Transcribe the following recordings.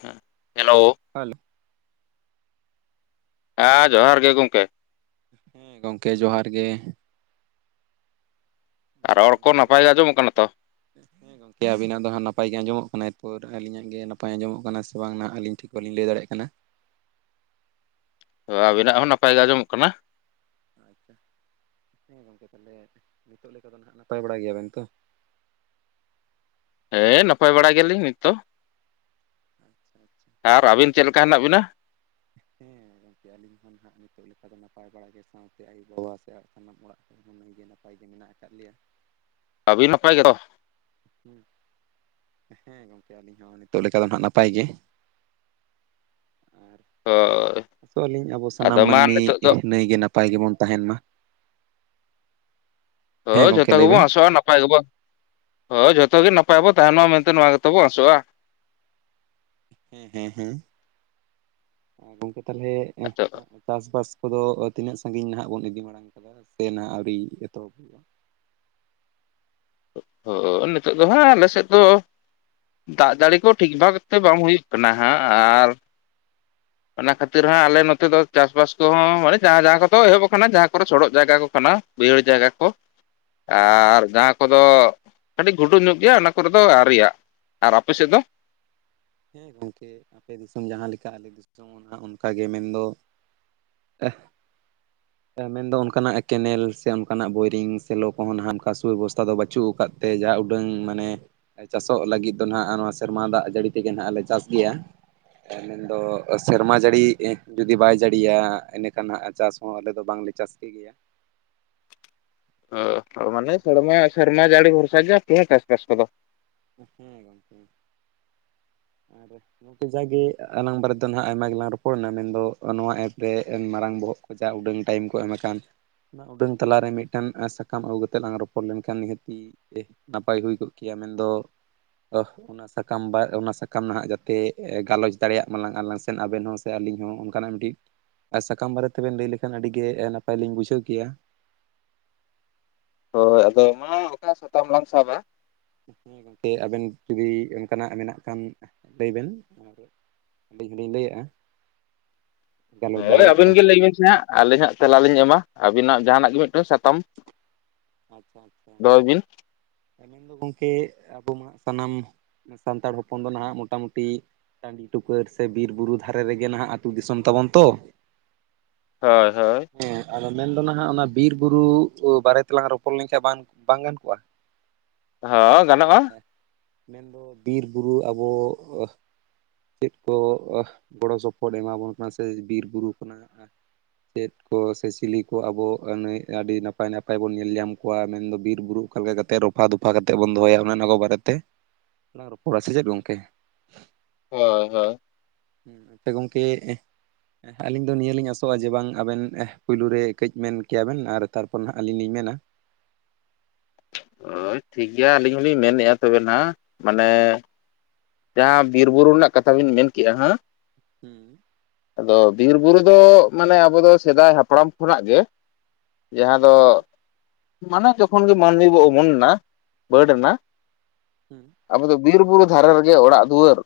ᱦᱮᱸ ᱦᱮᱞᱳ [unintelligible] ᱟ ᱡᱚᱦᱟᱨ ᱜᱮ ᱜᱚᱝᱠᱮ᱾ ᱦᱩᱸ ᱜᱚᱝᱠᱮ ᱡᱚᱦᱟᱨ ᱜᱮ᱾ ᱟᱨ ᱨᱚᱲ ᱠᱚ ᱱᱟᱯᱟᱭ ᱜᱮ ᱟᱸᱡᱚᱢᱚᱜ ᱠᱟᱱᱟ ᱛᱚ? ᱦᱮ ᱜᱚᱢᱠᱮ [unintelligible] ᱠᱮ ᱟᱵᱤᱱᱟᱜ ᱫᱚ ᱦᱟᱸᱜ ᱱᱟᱯᱟᱭ ᱜᱮ ᱟᱸᱡᱚᱢᱚᱜ ᱠᱟᱱᱟ ᱮᱨᱯᱚᱨ ᱟᱹᱞᱤᱧᱟᱜ ᱜᱮ ᱱᱟᱯᱟᱭ ᱟᱸᱡᱚᱢᱚᱜ ᱠᱟᱱᱟ ᱥᱮ ᱵᱟᱝ ᱟᱹᱞᱤᱧ ᱴᱷᱤᱠ ᱵᱟᱹᱞᱤᱧ ᱞᱟᱹᱭ ᱫᱟᱲᱮᱭᱟᱜ ᱠᱟᱱᱟ ᱟᱵᱤᱱᱟᱜ ᱦᱚᱸ ᱱᱟᱯᱟᱭ ᱜᱮ ᱟᱸᱡᱚᱢᱚᱜ ᱠᱟᱱᱟ ᱟᱪᱪᱷᱟ ᱦᱮᱸ ᱜᱚᱝᱠᱮ ᱛᱟᱦᱚᱞᱮ ᱱᱤᱛᱚᱜ ᱞᱮᱠᱟ ᱫᱚ ᱦᱟᱜ ᱱᱟᱦᱟᱜ ᱱᱟᱯᱟᱭ ᱵᱟᱲᱟ ᱜᱮᱭᱟ ᱵᱮᱱ ᱛᱚ ᱦᱮ ᱱᱟᱯᱟᱭ ᱵᱟᱲᱟ ᱜᱮᱭᱟᱞᱤᱧ ᱱᱤᱛ ᱫᱚ᱾ ᱟᱪᱪᱷᱟ ᱟᱪᱪᱷᱟ ᱟᱨ ᱟᱹᱵᱤᱱ ᱪᱮᱫ ᱞᱮᱠᱟ ᱦᱮᱱᱟᱜ ᱵᱤᱱᱟ᱾ ᱦᱮᱸ ᱜᱚᱝᱠᱮ ᱟᱹᱞᱤᱧ ᱦᱚᱸ ᱱᱟᱦᱟᱜ ᱱᱤᱛᱚᱜ ᱞᱮᱠᱟ ᱫᱚ ᱱᱟᱯᱟᱭ ᱵᱟᱲᱟ ᱜᱮ ᱥᱟᱶᱛᱮ ᱟᱭᱳ ᱵᱟᱵᱟ ᱥᱮ ᱥᱟᱱᱟᱢ ᱚᱲᱟᱜ ᱱᱟᱭ ᱜᱮ ᱱᱟᱯᱟᱭ ᱜᱮ ᱢᱮᱱᱟᱜ ᱟᱠᱟᱫ ᱞᱮᱭᱟ᱾ ᱟᱵᱤᱱ ᱱᱟᱯᱟᱭ [unintelligible] ᱦᱩᱸ᱾ ᱦᱮᱸ ᱜᱚᱝᱠᱮ ᱟᱹᱞᱤᱧ ᱦᱚᱸ ᱱᱤᱛᱚᱜ ᱞᱮᱠᱟ ᱫᱚ ᱱᱷᱟᱜ ᱱᱟᱯᱟᱭ ᱜᱮ᱾ ᱟᱨ ᱦᱳᱭ ᱟᱸᱥᱚᱜ ᱟᱹᱞᱤᱧ ᱟᱵᱚ ᱟᱫᱚ ᱥᱟᱱᱟᱢ ᱢᱟ ᱢᱟᱹᱱᱢᱤ ᱱᱤᱛᱚᱜ ᱫᱚ ᱱᱟᱹᱭ ᱜᱮ ᱱᱟᱯᱟᱭ ᱜᱮᱵᱚᱱ ᱛᱟᱦᱮᱱ ᱢᱟ᱾ ᱦᱳ ᱦᱮᱸ ᱜᱚᱝᱠᱮ ᱡᱷᱚᱛᱚ ᱞᱟᱹᱭ ᱜᱮᱵᱚᱱ ᱵᱮᱱ ᱟᱸᱥᱚᱜᱼᱟ ᱱᱟᱯᱟᱭ ᱜᱮᱵᱚ ᱦᱳ ᱡᱷᱚᱛᱚ ᱜᱮ ᱱᱟᱯᱟᱭ ᱵᱚ ᱛᱟᱦᱮᱱ ᱢᱟ ᱢᱮᱱᱛᱮ ᱱᱚᱣᱟ ᱜᱮᱛᱚ ᱵᱚ ᱟᱥᱚᱜᱼᱟ᱾ ᱦᱮᱸ ᱦᱮᱸ ᱦᱮᱸ᱾ ᱜᱚᱝᱠᱮ ᱛᱟᱦᱞᱮ ᱟᱫᱚ [unintelligible] ᱪᱟᱥ ᱵᱟᱥ ᱠᱚᱫᱚ ᱛᱤᱱᱟᱹᱜ ᱥᱟᱺᱜᱤᱧ ᱱᱷᱟᱜ ᱵᱚᱱ ᱤᱫᱤ ᱢᱟᱲᱟᱝ ᱠᱟᱫᱟ ᱥᱮ ᱱᱷᱟᱜ ᱟᱹᱣᱨᱤ ᱮᱛᱚᱦᱚᱵ ᱦᱩᱭᱩᱜᱼᱟ? ᱚᱻ ᱱᱤᱛᱚᱜ ᱫᱚ ᱱᱷᱟᱜ ᱟᱞᱮ ᱥᱮᱫ ᱫᱚ ᱫᱟᱜ ᱡᱟᱹᱲᱤ ᱠᱚ ᱴᱷᱤᱠ ᱵᱷᱟᱜᱽ ᱛᱮ ᱵᱟᱝ ᱦᱩᱭᱩᱜ ᱠᱟᱱᱟ ᱦᱟᱸᱜ ᱟᱨ ᱚᱱᱟ ᱠᱷᱟᱹᱛᱤᱨ ᱦᱟᱸᱜ ᱟᱞᱮ ᱱᱚᱛᱮ ᱫᱚ ᱪᱟᱥᱵᱟᱥ ᱠᱚᱦᱚᱸ ᱢᱟᱱᱮ ᱡᱟᱦᱟᱸ ᱡᱟᱦᱟᱸ ᱠᱚᱫᱚ ᱮᱦᱚᱵ ᱟᱠᱟᱱᱟ ᱡᱟᱦᱟᱸ ᱠᱚᱫᱚ ᱥᱚᱰᱚᱜ ᱡᱟᱭᱜᱟ ᱠᱚ ᱠᱟᱱᱟ᱾ ᱵᱟᱺᱭᱦᱟᱹᱲ ᱡᱟᱭᱜᱟ ᱠᱚ᱾ [inaudible] ᱟᱻᱨ ᱟᱪᱪᱷᱟ ᱡᱟᱦᱟᱸ ᱠᱚᱫᱚ ᱠᱟᱹᱴᱤᱡ ᱜᱷᱩᱰᱩ ᱧᱚᱜ ᱜᱮᱭᱟ, ᱚᱱᱟ ᱠᱚᱨᱮ ᱫᱚ ᱟᱹᱶᱨᱤ ᱭᱟ᱾ ᱟᱨ ᱟᱯᱮ ᱥᱮᱫ ᱫᱚ? ᱦᱮᱸ ᱜᱚᱝᱠᱮ ᱟᱯᱮ ᱫᱤᱥᱚᱢ ᱡᱟᱦᱟᱸ ᱞᱮᱠᱟ ᱟᱞᱮ ᱫᱤᱥᱚᱢ ᱦᱚᱸ ᱱᱷᱟᱜ ᱚᱱᱠᱟᱜᱮ ᱢᱮᱱᱫᱚ᱾ ᱟᱦ ᱢᱮᱱᱫᱚ ᱚᱱᱠᱟᱱᱟᱜ ᱠᱮᱱᱮᱞ ᱥᱮ ᱚᱱᱠᱟᱱᱟᱜ ᱵᱳᱭᱨᱤᱝ ᱥᱮ ᱞᱚ ᱠᱚᱦᱚᱸ ᱱᱷᱟᱜ ᱚᱱᱠᱟ ᱥᱩᱵᱮᱵᱚᱥᱛᱷᱟ ᱫᱚ ᱵᱟᱹᱪᱩᱜ ᱟᱠᱟᱫ ᱛᱮ ᱡᱟ ᱩᱰᱟᱹᱝ ᱢᱟᱱᱮ ᱪᱟᱥᱚᱜ ᱞᱟᱹᱜᱤᱫ ᱫᱚ ᱱᱷᱟᱜ ᱱᱚᱶᱟ ᱥᱮᱨᱢᱟ ᱫᱟᱜ ᱡᱟᱹᱲᱤ ᱛᱮᱜᱮ ᱱᱷᱟᱜ ᱞᱮ ᱪᱟᱥ ᱠᱮᱫ-ᱟ᱾ ᱢᱮᱱᱫᱚ ᱥᱮᱨᱢᱟ ᱡᱟᱹᱲᱤ ᱡᱩᱫᱤ ᱵᱟᱭ ᱡᱟᱹᱲᱤᱭᱟ ᱤᱱᱟᱹᱠᱷᱟᱱ ᱱᱷᱟᱜ ᱪᱟᱥ ᱦᱚᱸ ᱟᱞᱮ ᱫᱚ ᱵᱟᱝᱞᱮ ᱡᱟᱥᱛᱤ ᱜᱮᱭᱟ᱾ ᱟᱹ ᱢᱟᱱᱮ ᱥᱮᱨᱢᱟ ᱥᱮᱨᱢᱟ ᱡᱟᱹᱲᱤ ᱵᱷᱚᱨᱥᱟ ᱜᱮ ᱟᱯᱮᱭᱟᱜ ᱪᱟᱥᱵᱟᱥ ᱠᱚᱫᱚ᱾ ᱦᱩᱸ ᱦᱩᱸ᱾ [inaudible] ᱟᱫᱚ ᱡᱟᱜᱮ ᱟᱞᱟᱝ ᱵᱟᱨᱮ ᱫᱚ ᱱᱷᱟᱜ ᱟᱭᱢᱟ ᱜᱮᱞᱟᱝ ᱨᱚᱯᱚᱲᱮᱱᱟ᱾ ᱢᱮᱱᱫᱚ ᱱᱚᱣᱟ ᱮᱯ ᱨᱮ ᱢᱟᱨᱟᱝ ᱵᱚᱦᱚᱜ ᱡᱟ ᱩᱰᱟᱹᱝ ᱴᱟᱭᱤᱢ ᱠᱚ ᱮᱢ ᱟᱠᱟᱱ᱾ ᱚᱱᱟ ᱩᱰᱟᱹᱝ ᱛᱟᱞᱟᱨᱮ ᱢᱤᱫᱴᱟᱹᱝ ᱥᱟᱠᱟᱢ ᱟᱹᱜᱩ ᱠᱟᱛᱮ ᱞᱟᱝ ᱨᱚᱯᱚᱲ ᱞᱮᱱᱠᱷᱟᱱ ᱱᱤᱦᱟᱹᱛᱤ ᱱᱟᱯᱟᱭ ᱦᱩᱭ ᱠᱚᱜ ᱠᱮᱭᱟ, ᱢᱮᱱᱫᱚ ᱚᱱᱟ ᱥᱟᱠᱟᱢ ᱚᱱᱟ ᱥᱟᱠ [unintelligible] ᱡᱟᱛᱮ ᱜᱟᱞᱚᱪ ᱫᱟᱲᱮᱭᱟᱜ ᱢᱟᱞᱟᱝ ᱟᱞᱟᱝ ᱥᱮ ᱟᱵᱮᱱ ᱦᱚᱸ ᱥᱮ ᱟᱹᱞᱤᱧ ᱦᱚᱸ ᱚᱱᱠᱟᱱᱟᱜ ᱢᱤᱫᱴᱤᱡ᱾ ᱟᱨ ᱥᱟᱠᱟᱢ ᱵᱟᱨᱮ ᱛᱮᱵᱤᱱ ᱞᱟᱹᱭ ᱞᱮᱠᱷᱟᱱ ᱟᱹᱰᱤ ᱱᱟᱯᱟᱭ ᱞᱤᱧ ᱵᱩᱡᱷᱟᱹᱣ ᱠᱮᱭᱟ᱾ ᱦᱳᱭ ᱟᱫᱚ ᱢᱟ ᱚᱠᱟ ᱥᱟᱛᱟᱢ ᱞᱟᱝ ᱥᱟᱵᱟ? ᱦᱮᱸ ᱜᱚᱝᱠᱮ ᱟᱵᱮᱱ ᱡᱩᱫᱤ ᱚᱱᱠᱟᱱᱟᱜ ᱢᱮᱱᱟᱜ ᱠᱷᱟᱱ ᱞᱟᱹᱭ ᱵᱮᱱ ᱚᱱᱟ ᱫᱚ᱾ ᱟᱹᱞᱤᱧ ᱦᱚᱞᱤᱧ ᱞᱟᱹᱭᱮᱫᱼᱟ᱾ ᱦᱳᱭ ᱟᱹᱵᱤᱱ ᱜᱮ ᱞᱟᱹᱭ ᱵᱤᱱ ᱥᱮ ᱦᱟᱸᱜ ᱟᱹᱞᱤᱧ ᱦᱟᱸᱜ ᱛᱮᱞᱟ ᱞᱤᱧ ᱮᱢᱟ᱾ ᱟᱹᱵᱤᱱᱟᱜ ᱡᱟᱦᱟᱱᱟᱜ ᱜᱮ ᱢᱤᱫᱴᱟᱝ ᱥᱟᱛᱟᱢ᱾ ᱟᱪᱪᱷᱟ ᱟᱪᱪᱷᱟ ᱫᱚᱦᱚᱭ ᱵᱤᱱ ᱟᱞᱤᱧ ᱫᱚ ᱜᱚᱢᱠᱮ ᱟᱵᱚ ᱢᱟ ᱥᱟᱱᱟᱢ ᱥᱟᱱᱛᱟᱲ ᱦᱚᱯᱚᱱ ᱫᱚ ᱱᱟᱦᱟᱜ ᱢᱚᱴᱟᱢᱩᱴᱤ ᱴᱟᱺᱰᱤ ᱴᱩᱠᱟᱹᱨ ᱥᱮ ᱵᱤᱨ ᱵᱩᱨᱩ ᱫᱷᱟᱨᱮ ᱨᱮᱜᱮ ᱱᱟᱦᱟᱜ ᱟᱹᱛᱩ ᱫᱤᱥᱚᱢ ᱛᱟᱵᱚᱱ ᱛᱚ᱾ ᱦᱳᱭ ᱦᱳᱭ ᱦᱮᱸ ᱟᱫᱚ ᱢᱮᱱᱫᱚ ᱱᱟᱦᱜ ᱚᱱᱟ ᱵᱤᱨ ᱵᱩᱨᱩ ᱵᱟᱨᱮ ᱛᱮᱞᱟᱝ ᱨᱚᱯᱚᱲ ᱞᱮᱱᱠᱷᱟᱱ ᱵᱟᱝ ᱵᱟᱝ ᱜᱟᱱ ᱠᱚᱜᱼᱟ? [unintelligible] ᱦᱮ ᱜᱟᱱᱚᱜᱼᱟ᱾ ᱢᱮᱱᱫᱚ ᱵᱤᱨ ᱵᱩᱨᱩ ᱟᱵᱚ ᱪᱮᱫ ᱠᱚ ᱜᱚᱲᱚ ᱥᱚᱯᱚᱦᱚᱫ ᱮᱢᱟᱵᱚᱱ ᱠᱟᱱᱟ ᱥᱮ ᱵᱤᱨ ᱵᱩᱨᱩ ᱠᱷᱚᱱᱟᱜ ᱛᱮᱫ ᱠᱚ ᱥᱮ ᱥᱤᱞᱤ ᱠᱚ ᱟᱵᱚ ᱟᱹᱱᱟᱹᱭ ᱟᱹᱰᱤ ᱱᱟᱯᱟᱭ ᱱᱟᱯᱟᱭ ᱵᱚᱱ ᱧᱮᱞᱧᱟᱢ ᱠᱚᱣᱟ᱾ ᱢᱮᱱᱫᱚ ᱵᱤᱨᱵᱩᱨᱩ ᱚᱠᱟ ᱞᱮᱠᱟ ᱠᱟᱛᱮ ᱨᱚᱯ ᱯᱷᱟᱼ ᱫᱚᱯᱷᱟ ᱠᱟᱛᱮᱫ ᱵᱚᱱ ᱫᱚᱦᱚᱭᱟ, ᱚᱱᱮ-ᱚᱱᱟ ᱠᱚ ᱵᱟᱨᱮᱛᱮ ᱞᱟᱝ ᱨᱚᱯᱚᱲᱟ ᱥᱮ ᱪᱮᱫ ᱜᱚᱝᱠᱮ? ᱦᱳᱭ ᱦᱳᱭ᱾ ᱱᱚᱛᱮ ᱜᱚᱝᱠᱮ ᱮᱦ ᱟᱹᱞᱤᱧ ᱫᱚ ᱱᱤᱭᱟᱹ ᱞᱤᱧ ᱟᱥᱚᱜᱼᱟ ᱡᱮ ᱵᱟᱝ ᱟᱵᱮᱱ ᱮᱦ ᱯᱩᱭᱞᱩ ᱨᱮ ᱠᱟᱹᱡ ᱢᱮᱱ ᱠᱮᱭᱟ ᱵᱤᱱ ᱟᱨ ᱛᱟᱨᱯᱚᱨ ᱱᱷᱟᱜ ᱟᱹᱞᱤᱧ ᱞᱤᱧ ᱢᱮᱱᱟ᱾ ᱦᱳᱭ ᱴᱷᱤᱠᱜᱮᱭᱟ ᱟᱹᱞᱤᱧ ᱦᱚᱞᱤᱧ ᱢᱮᱱᱮᱫᱼᱟ ᱛᱚᱵᱮ ᱱᱷᱟᱜ᱾ ᱢᱟᱱᱮ ᱡᱟᱦᱟᱸ ᱵᱤᱨ ᱵᱩᱨᱩ ᱨᱮᱱᱟᱜ ᱠᱟᱛᱷᱟ ᱵᱤᱱ ᱢᱮᱱ ᱠᱮᱫᱮᱜᱼᱟ ᱦᱟᱸᱜ᱾ ᱦᱩᱸ ᱟᱫᱚ ᱵᱤᱨ ᱵᱩᱨᱩ ᱫᱚ ᱢᱟᱱᱮ ᱟᱵᱚ ᱫᱚ ᱥᱮᱫᱟᱭ ᱦᱟᱯᱲᱟᱢ ᱠᱷᱚᱱᱟᱜ ᱜᱮ ᱡᱟᱦᱟᱸ ᱫᱚ ᱦᱮᱸ ᱢᱟᱱᱮ ᱡᱚᱠᱷᱚᱱᱜ ᱢᱟᱹᱱᱢᱤ ᱵᱚ ᱩᱢᱩᱱ ᱱᱟ ᱵᱟᱹᱰ ᱱᱟ ᱦᱮᱸ ᱟᱵᱚ ᱫᱚ ᱵᱤᱨ ᱵᱩᱨᱩ ᱫᱷᱟᱨᱮ ᱨᱮᱜᱮ ᱚᱲᱟᱜ ᱫᱩᱣᱟᱹᱨ,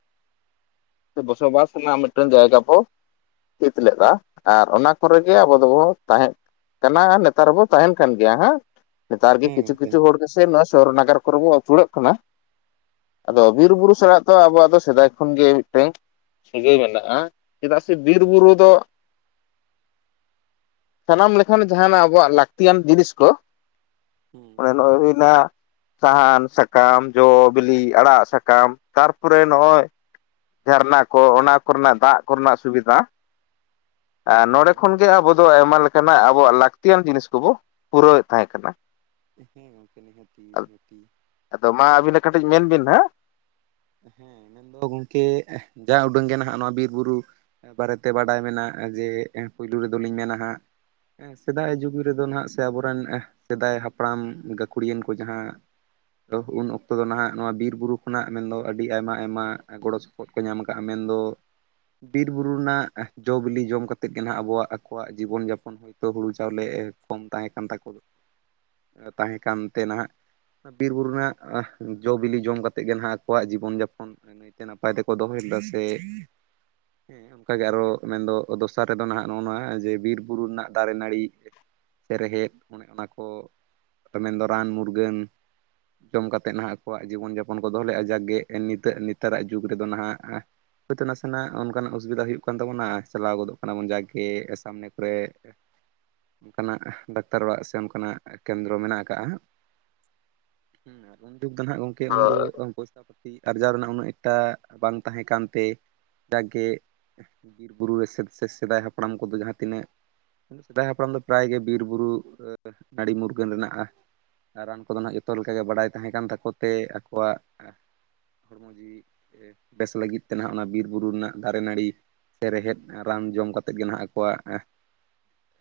ᱥᱮ ᱵᱚᱥᱚᱵᱟᱥ ᱨᱮᱱᱟᱜ ᱢᱤᱫᱴᱟᱱ ᱡᱟᱭᱜᱟ ᱵᱚ ᱤᱛ ᱞᱮᱫᱟ ᱟᱨ ᱚᱱᱟ ᱠᱚᱨᱮ ᱜᱮ ᱟᱵᱚ ᱫᱚᱵᱚ ᱛᱟᱦᱮᱸᱫ ᱠᱟᱱᱟ ᱱᱮᱛᱟᱨ ᱦᱚᱸᱵᱚ ᱛᱟᱦᱮᱱ ᱠᱟᱱ ᱜᱮᱭᱟ ᱦᱮᱸ᱾ ᱱᱮᱛᱟᱨ ᱦᱩᱸ ᱜᱮ ᱦᱮᱸ ᱠᱤᱪᱷᱩ ᱜᱚᱢᱠᱮ ᱠᱤᱪᱷᱩ ᱦᱚᱲ ᱜᱮᱥᱮ ᱱᱚᱣᱟ ᱥᱚᱦᱚᱨ ᱱᱟᱜᱟᱨ ᱠᱚᱨᱮ ᱵᱚᱱ ᱟᱹᱪᱩᱨᱟᱹᱜ ᱠᱟᱱᱟ᱾ ᱟᱫᱚ ᱦᱩᱸ ᱵᱤᱨ ᱵᱩᱨᱩ ᱥᱟᱞᱟᱜ ᱫᱚ ᱟᱵᱚᱣᱟᱜ ᱫᱚ ᱥᱮᱫᱟᱭ ᱠᱷᱚᱱᱜᱮ ᱢᱤᱫᱴᱮᱱ ᱥᱟᱹᱜᱟᱹᱭ ᱢᱮᱱᱟᱜᱼᱟ᱾ ᱪᱮᱫᱟᱜ ᱥᱮ ᱵᱤᱨ ᱵᱩᱨᱩ ᱫᱚ ᱥᱟᱱᱟᱢ ᱞᱮᱠᱟᱱ ᱡᱟᱦᱟᱱᱟᱜ ᱟᱵᱚᱣᱟᱜ ᱞᱟᱹᱠᱛᱤᱭᱟᱱ ᱡᱤᱱᱤᱥ ᱠᱚ ᱦᱩᱸ ᱚᱱᱮ ᱱᱚᱜᱚᱭ ᱦᱩᱭᱱᱟ ᱥᱟᱦᱟᱱ ᱥᱟᱠᱟᱢ ᱡᱚ ᱵᱤᱞᱤ ᱟᱲᱟᱜ ᱥᱟᱠᱟᱢ ᱛᱟᱨᱯᱚᱨᱮ ᱱᱚᱜᱼᱚᱭ ᱡᱷᱟᱨᱱᱟ ᱠᱚ ᱚᱱᱟ ᱠᱚᱨᱮᱱᱟᱜ ᱫᱟᱜ ᱠᱚᱨᱮᱱᱟᱜ ᱥᱩᱵᱤᱫᱷᱟ, ᱟᱨ ᱱᱚᱰᱮ ᱠᱷᱚᱱ ᱦᱩᱸ ᱜᱮ ᱟᱵᱚ ᱫᱚ ᱟᱭᱢᱟ ᱞᱮᱠᱟᱱᱟᱜ ᱟᱵᱚᱣᱟᱜ ᱞᱟᱹᱠᱛᱤᱭᱟᱱ ᱡᱤᱱᱤᱥ ᱠᱚᱵᱚ ᱯᱩᱨᱟᱹᱣᱮᱫ ᱛᱟᱦᱮᱸ ᱠᱟᱱᱟ᱾ ᱦᱮᱸ ᱜᱚᱢᱠᱮ ᱱᱤᱦᱟ. ᱛᱤ ᱱᱤᱦᱟ. ᱛᱤ ᱟᱫᱚ ᱢᱟ ᱟᱹᱵᱤᱱ ᱦᱚᱸ ᱠᱟᱹᱴᱤᱡ ᱢᱮᱱ ᱵᱤᱱ ᱱᱦᱟᱜ ᱦᱮᱸ ᱢᱮᱱᱫᱚ ᱜᱚᱝᱠᱮ ᱡᱟ ᱩᱰᱩᱝ ᱜᱮ ᱱᱟᱦᱟᱜ ᱱᱚᱣᱟ ᱵᱤᱨᱵᱩᱨᱩ ᱵᱟᱨᱮᱛᱮ ᱵᱟᱰᱟᱭ ᱢᱮᱱᱟᱜᱼᱟ ᱡᱮ ᱯᱳᱭᱞᱳ ᱨᱮᱫᱚᱞᱤᱧ ᱢᱮᱱᱟ ᱦᱟᱸᱜ ᱦᱮᱸ ᱥᱮᱫᱟᱭ ᱡᱩᱜᱽ ᱨᱮᱫᱚ ᱦᱟᱸᱜ ᱥᱮ ᱟᱵᱚᱨᱮᱱ ᱥᱮᱫᱟᱭ ᱦᱟᱯᱲᱟᱢ ᱜᱟᱹᱠᱷᱩᱲᱤᱭᱟᱹᱟᱱ ᱠᱚ ᱡᱟᱦᱟᱸ ᱫᱚ ᱩᱱ ᱚᱠᱛᱚ ᱫᱚ ᱱᱟᱦᱟᱜ ᱱᱚᱣᱟ ᱵᱤᱨ ᱵᱩᱨᱩ ᱠᱷᱚᱱᱟᱜ ᱢᱮᱱᱫᱚ ᱟᱹᱰᱤ ᱟᱭᱢᱟ ᱟᱭᱢᱟ ᱜᱚᱲᱚ ᱥᱚᱯᱚᱦᱚᱫ ᱠᱚ ᱧᱟᱢ ᱟᱠᱟᱫᱟᱼᱟ ᱢᱮᱱᱫᱚ ᱵᱤᱨ ᱵᱩᱨᱩ ᱨᱮᱱᱟᱜ ᱡᱚᱼ ᱵᱤᱞᱤ ᱡᱚᱢ ᱠᱟᱛᱮᱫ ᱜᱮ ᱱᱟᱦᱟᱜ ᱟᱵᱚᱣᱟᱜ ᱟᱠᱚᱣᱟᱜ ᱡᱤᱵᱚᱱ ᱡᱟᱯᱚᱱ ᱦᱚᱸ ᱦᱳᱭᱛᱳ ᱦᱩᱲᱩ ᱪᱟᱣᱞᱮ ᱠᱚᱢ ᱛᱟᱦᱮᱸ ᱠᱟᱱ ᱛᱟᱠᱚ ᱫᱚ ᱛᱟᱦᱮᱸ ᱠᱟᱱᱛᱮ ᱱᱟᱦᱟᱜ ᱵᱤᱨ ᱵᱩᱨᱩ ᱨᱮᱱᱟᱜ ᱡᱚᱼᱵᱤᱞᱤ ᱡᱚᱢ ᱠᱟᱛᱮᱫ ᱜᱮ ᱱᱟᱦᱟᱜ ᱟᱠᱚᱣᱟᱜ ᱡᱤᱵᱚᱱ ᱡᱟᱯᱚᱱ ᱱᱟᱹᱭᱛᱮ ᱱᱟᱯᱟᱭ ᱛᱮᱠᱚ ᱫᱚᱦᱚᱭᱮᱫᱟ ᱥᱮ ᱦᱮᱸ ᱚᱱᱠᱟᱜᱮ ᱟᱨᱚ ᱢᱮᱱᱫᱚ ᱫᱚᱥᱟᱨ ᱨᱮᱫᱚ ᱱᱟᱦᱟᱜ ᱱᱚᱜᱼᱚ ᱱᱚᱣᱟ ᱡᱮ ᱵᱤᱨᱼᱵᱩᱨᱩ ᱨᱮᱱᱟᱜ ᱫᱟᱨᱮ ᱱᱟᱹᱲᱤ ᱥᱮ ᱨᱮᱦᱮᱫ ᱚᱱᱮ ᱚᱱᱟᱠᱚ ᱢᱮᱱᱫᱚ ᱨᱟᱱ ᱢᱩᱨᱜᱟᱹᱱ ᱡᱚᱢ ᱠᱟᱛᱮᱫ ᱱᱟᱦᱟᱜ ᱟᱠᱚᱣᱟᱜ ᱡᱤᱵᱚᱱ ᱡᱟᱯᱚᱱ ᱠᱚ ᱫᱚ ᱞᱮ ᱟᱡᱟᱜᱽ ᱜᱮ ᱱᱤᱛ ᱱᱮᱛᱟᱨᱟᱜ ᱡᱩᱜᱽ ᱨᱮᱫᱚ ᱱᱦᱟᱜ ᱦᱳᱭᱛᱚ ᱱᱟᱥᱮᱱᱟᱜ ᱚᱱᱠᱟᱱᱟᱜ ᱚᱥᱵᱤᱫᱟ ᱦᱩᱭᱩᱜ ᱠᱟᱱ ᱛᱟᱵᱚᱱᱟ ᱪᱟᱞᱟᱣ ᱜᱚᱫᱚᱜ ᱠᱟᱱᱟᱵᱚᱱ ᱡᱟᱜᱮ ᱥᱟᱢᱱᱮ ᱠᱚᱨᱮ ᱦᱮᱜ [unintelligible] ᱚᱱᱠᱟᱱᱟᱜ ᱰᱟᱠᱛᱟᱨ ᱚᱲᱟᱜ ᱥᱮᱱ ᱠᱷᱚᱱᱟᱜ ᱠᱮᱱᱫᱨᱚ ᱢᱮᱱᱟᱜ ᱟᱠᱟᱜᱼᱟ᱾ ᱦᱩᱸ ᱟᱨ ᱩᱱ ᱫᱤᱱ ᱫᱚ ᱱᱦᱟᱜ ᱜᱚᱢᱠᱮ ᱩᱱ ᱫᱚ ᱦᱳᱭ ᱪᱟ ᱯᱟᱹᱛᱤ ᱟᱨᱡᱟᱣ ᱨᱮᱱᱟᱜ ᱩᱱᱟᱹᱜ ᱮᱠᱴᱟ ᱵᱟᱝ ᱛᱟᱦᱮᱸ ᱠᱟᱱᱛᱮ, ᱡᱟᱜᱮ ᱵᱤᱨ ᱵᱩᱨᱩ ᱨᱮ ᱥᱮ-ᱥᱮᱫᱟᱭ ᱦᱟᱯᱲᱟᱢ ᱠᱚᱫᱚ ᱡᱟᱦᱟᱸ ᱛᱤᱱᱟᱹᱜ ᱢᱮᱱ ᱫᱚ ᱥᱮᱫᱟᱭ ᱦᱟᱯᱲᱟᱢ ᱫᱚ ᱯᱨᱟᱭ ᱜᱮ ᱵᱤᱨᱵᱩᱨᱩ ᱱᱟᱹᱲᱤ ᱢᱩᱨᱜᱟᱹᱱ ᱨᱮᱱᱟᱜ-ᱟ ᱨᱟᱱ ᱠᱚᱫᱚ ᱱᱦᱟᱜ ᱡᱚᱛᱚ ᱞᱮᱠᱟᱜᱮ ᱵᱟᱰᱟᱭ ᱛᱟᱦᱮᱸ ᱠᱟᱱ ᱛᱟᱠᱚ ᱛᱮ ᱟᱠᱚᱣᱟᱜ ᱦᱚᱲᱢᱚ ᱡᱤᱣᱤ ᱮ ᱵᱮᱥ ᱞᱟᱹᱜᱤᱫ ᱛᱮ ᱱᱟᱦᱟᱜ ᱚᱱᱟ ᱵᱤᱨ ᱵᱩᱨᱩ ᱨᱮᱱᱟᱜ ᱫᱟᱨᱮ ᱱᱟᱹᱲᱤ ᱥᱮ ᱨᱮᱦᱮᱫ ᱨᱟᱱ ᱡᱚᱢ ᱠᱟᱛᱮᱫ ᱜᱮ ᱱᱟᱦᱜ ᱟᱠᱚᱣᱟᱜ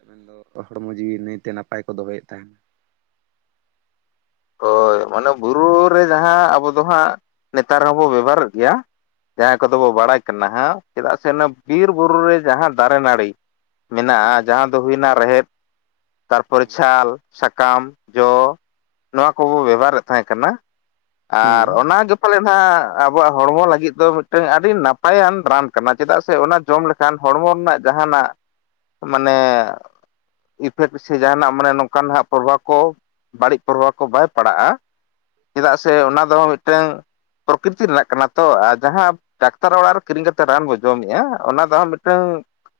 ᱢᱮᱱᱫᱚ ᱦᱚᱲᱢᱚ ᱡᱤᱣᱤ ᱱᱟᱹᱭᱛᱮ ᱱᱟᱯᱟᱭ ᱛᱮ ᱠᱚ ᱫᱚᱦᱚᱭᱮᱫ ᱛᱟᱦᱮᱱᱟ ᱦᱳᱭ ᱦᱮᱸ ᱢᱟᱱᱮ ᱵᱩᱨᱩ ᱨᱮ ᱡᱟᱦᱟᱸ ᱟᱵᱚ ᱫᱚ ᱦᱟᱸᱜ ᱱᱮᱛᱟᱨ ᱦᱚᱸᱵᱚ ᱵᱮᱵᱚᱦᱟᱨᱮᱫ ᱜᱮᱭᱟ ᱡᱟᱦᱟᱸᱭ ᱠᱚᱫᱚ ᱵᱚ ᱵᱟᱲᱟᱭ ᱠᱟᱱᱟ ᱦᱟᱸᱜ ᱪᱮᱫᱟᱜ ᱥᱮ ᱚᱱᱟ ᱵᱤᱨ ᱵᱩᱨᱩ ᱨᱮ ᱡᱟᱦᱟᱸ ᱫᱟᱨᱮ ᱱᱟᱹᱲᱤ ᱢᱮᱱᱟᱜᱼᱟ ᱡᱟᱦᱟᱸ ᱫᱚ ᱦᱩᱭᱮᱱᱟ ᱨᱮᱦᱮᱫ ᱛᱟᱨᱯᱚᱨᱮ ᱦᱮᱸ ᱪᱷᱟᱞ ᱥᱟᱠᱟᱢ ᱡᱚ ᱱᱚᱶᱟ ᱠᱚᱵᱚ ᱵᱮᱵᱚᱦᱟᱨᱮᱫ ᱛᱟᱦᱮᱸ ᱠᱟᱱᱟ ᱟᱨ ᱦᱮᱸ ᱚᱱᱟᱜᱮ ᱯᱟᱞᱮᱫ ᱱᱟᱦᱜ ᱟᱵᱚᱣᱟᱜ ᱦᱚᱲᱢᱚ ᱞᱟᱹᱜᱤᱫ ᱫᱚ ᱢᱤᱫᱴᱟᱝ ᱟᱹᱰᱤ ᱱᱟᱯᱟᱭᱟᱱ ᱨᱟᱱ ᱠᱟᱱᱟ ᱪᱮᱫᱟᱜ ᱥᱮ ᱚᱱᱟ ᱡᱚᱢ ᱞᱮᱠᱷ ᱠᱷᱟᱱ ᱦᱚᱲᱢᱚ ᱨᱮᱱᱟᱜ ᱡᱟᱦᱟᱱᱟᱜ ᱢᱟᱱᱮ ᱤᱯᱷᱮ ᱠᱟᱹᱥᱟᱹ [unintelligible] ᱡᱟᱦᱟᱱᱟᱜ ᱢᱟᱱᱮ ᱱᱚᱝᱠᱟ ᱦᱟᱸᱜ ᱯᱨᱚᱵᱷᱟᱵ ᱠᱚ ᱵᱟᱹᱲᱤᱡ ᱯᱨᱚᱵᱷᱟᱵ ᱠᱚ ᱵᱟᱭ ᱯᱟᱲᱟᱜᱼᱟ᱾ ᱪᱮᱫᱟᱜ ᱥᱮ ᱚᱱᱟ ᱫᱚ ᱢᱤᱫᱴᱝ ᱯᱨᱚᱠᱨᱤᱛᱤ ᱨᱮᱱᱟᱜ ᱠᱟᱱᱟ ᱛᱚ ᱟᱨ ᱡᱟᱦᱟᱸ ᱰᱟᱠᱛᱟᱨ ᱚᱲᱟᱜ ᱨᱮ ᱠᱤᱨᱤᱧ ᱠᱟᱛᱮᱫ ᱨᱟᱱ ᱵᱚᱱ ᱡᱚᱢᱮᱫᱼᱟ, ᱚᱱᱟ ᱫᱚ ᱢᱤᱫᱴᱟᱝ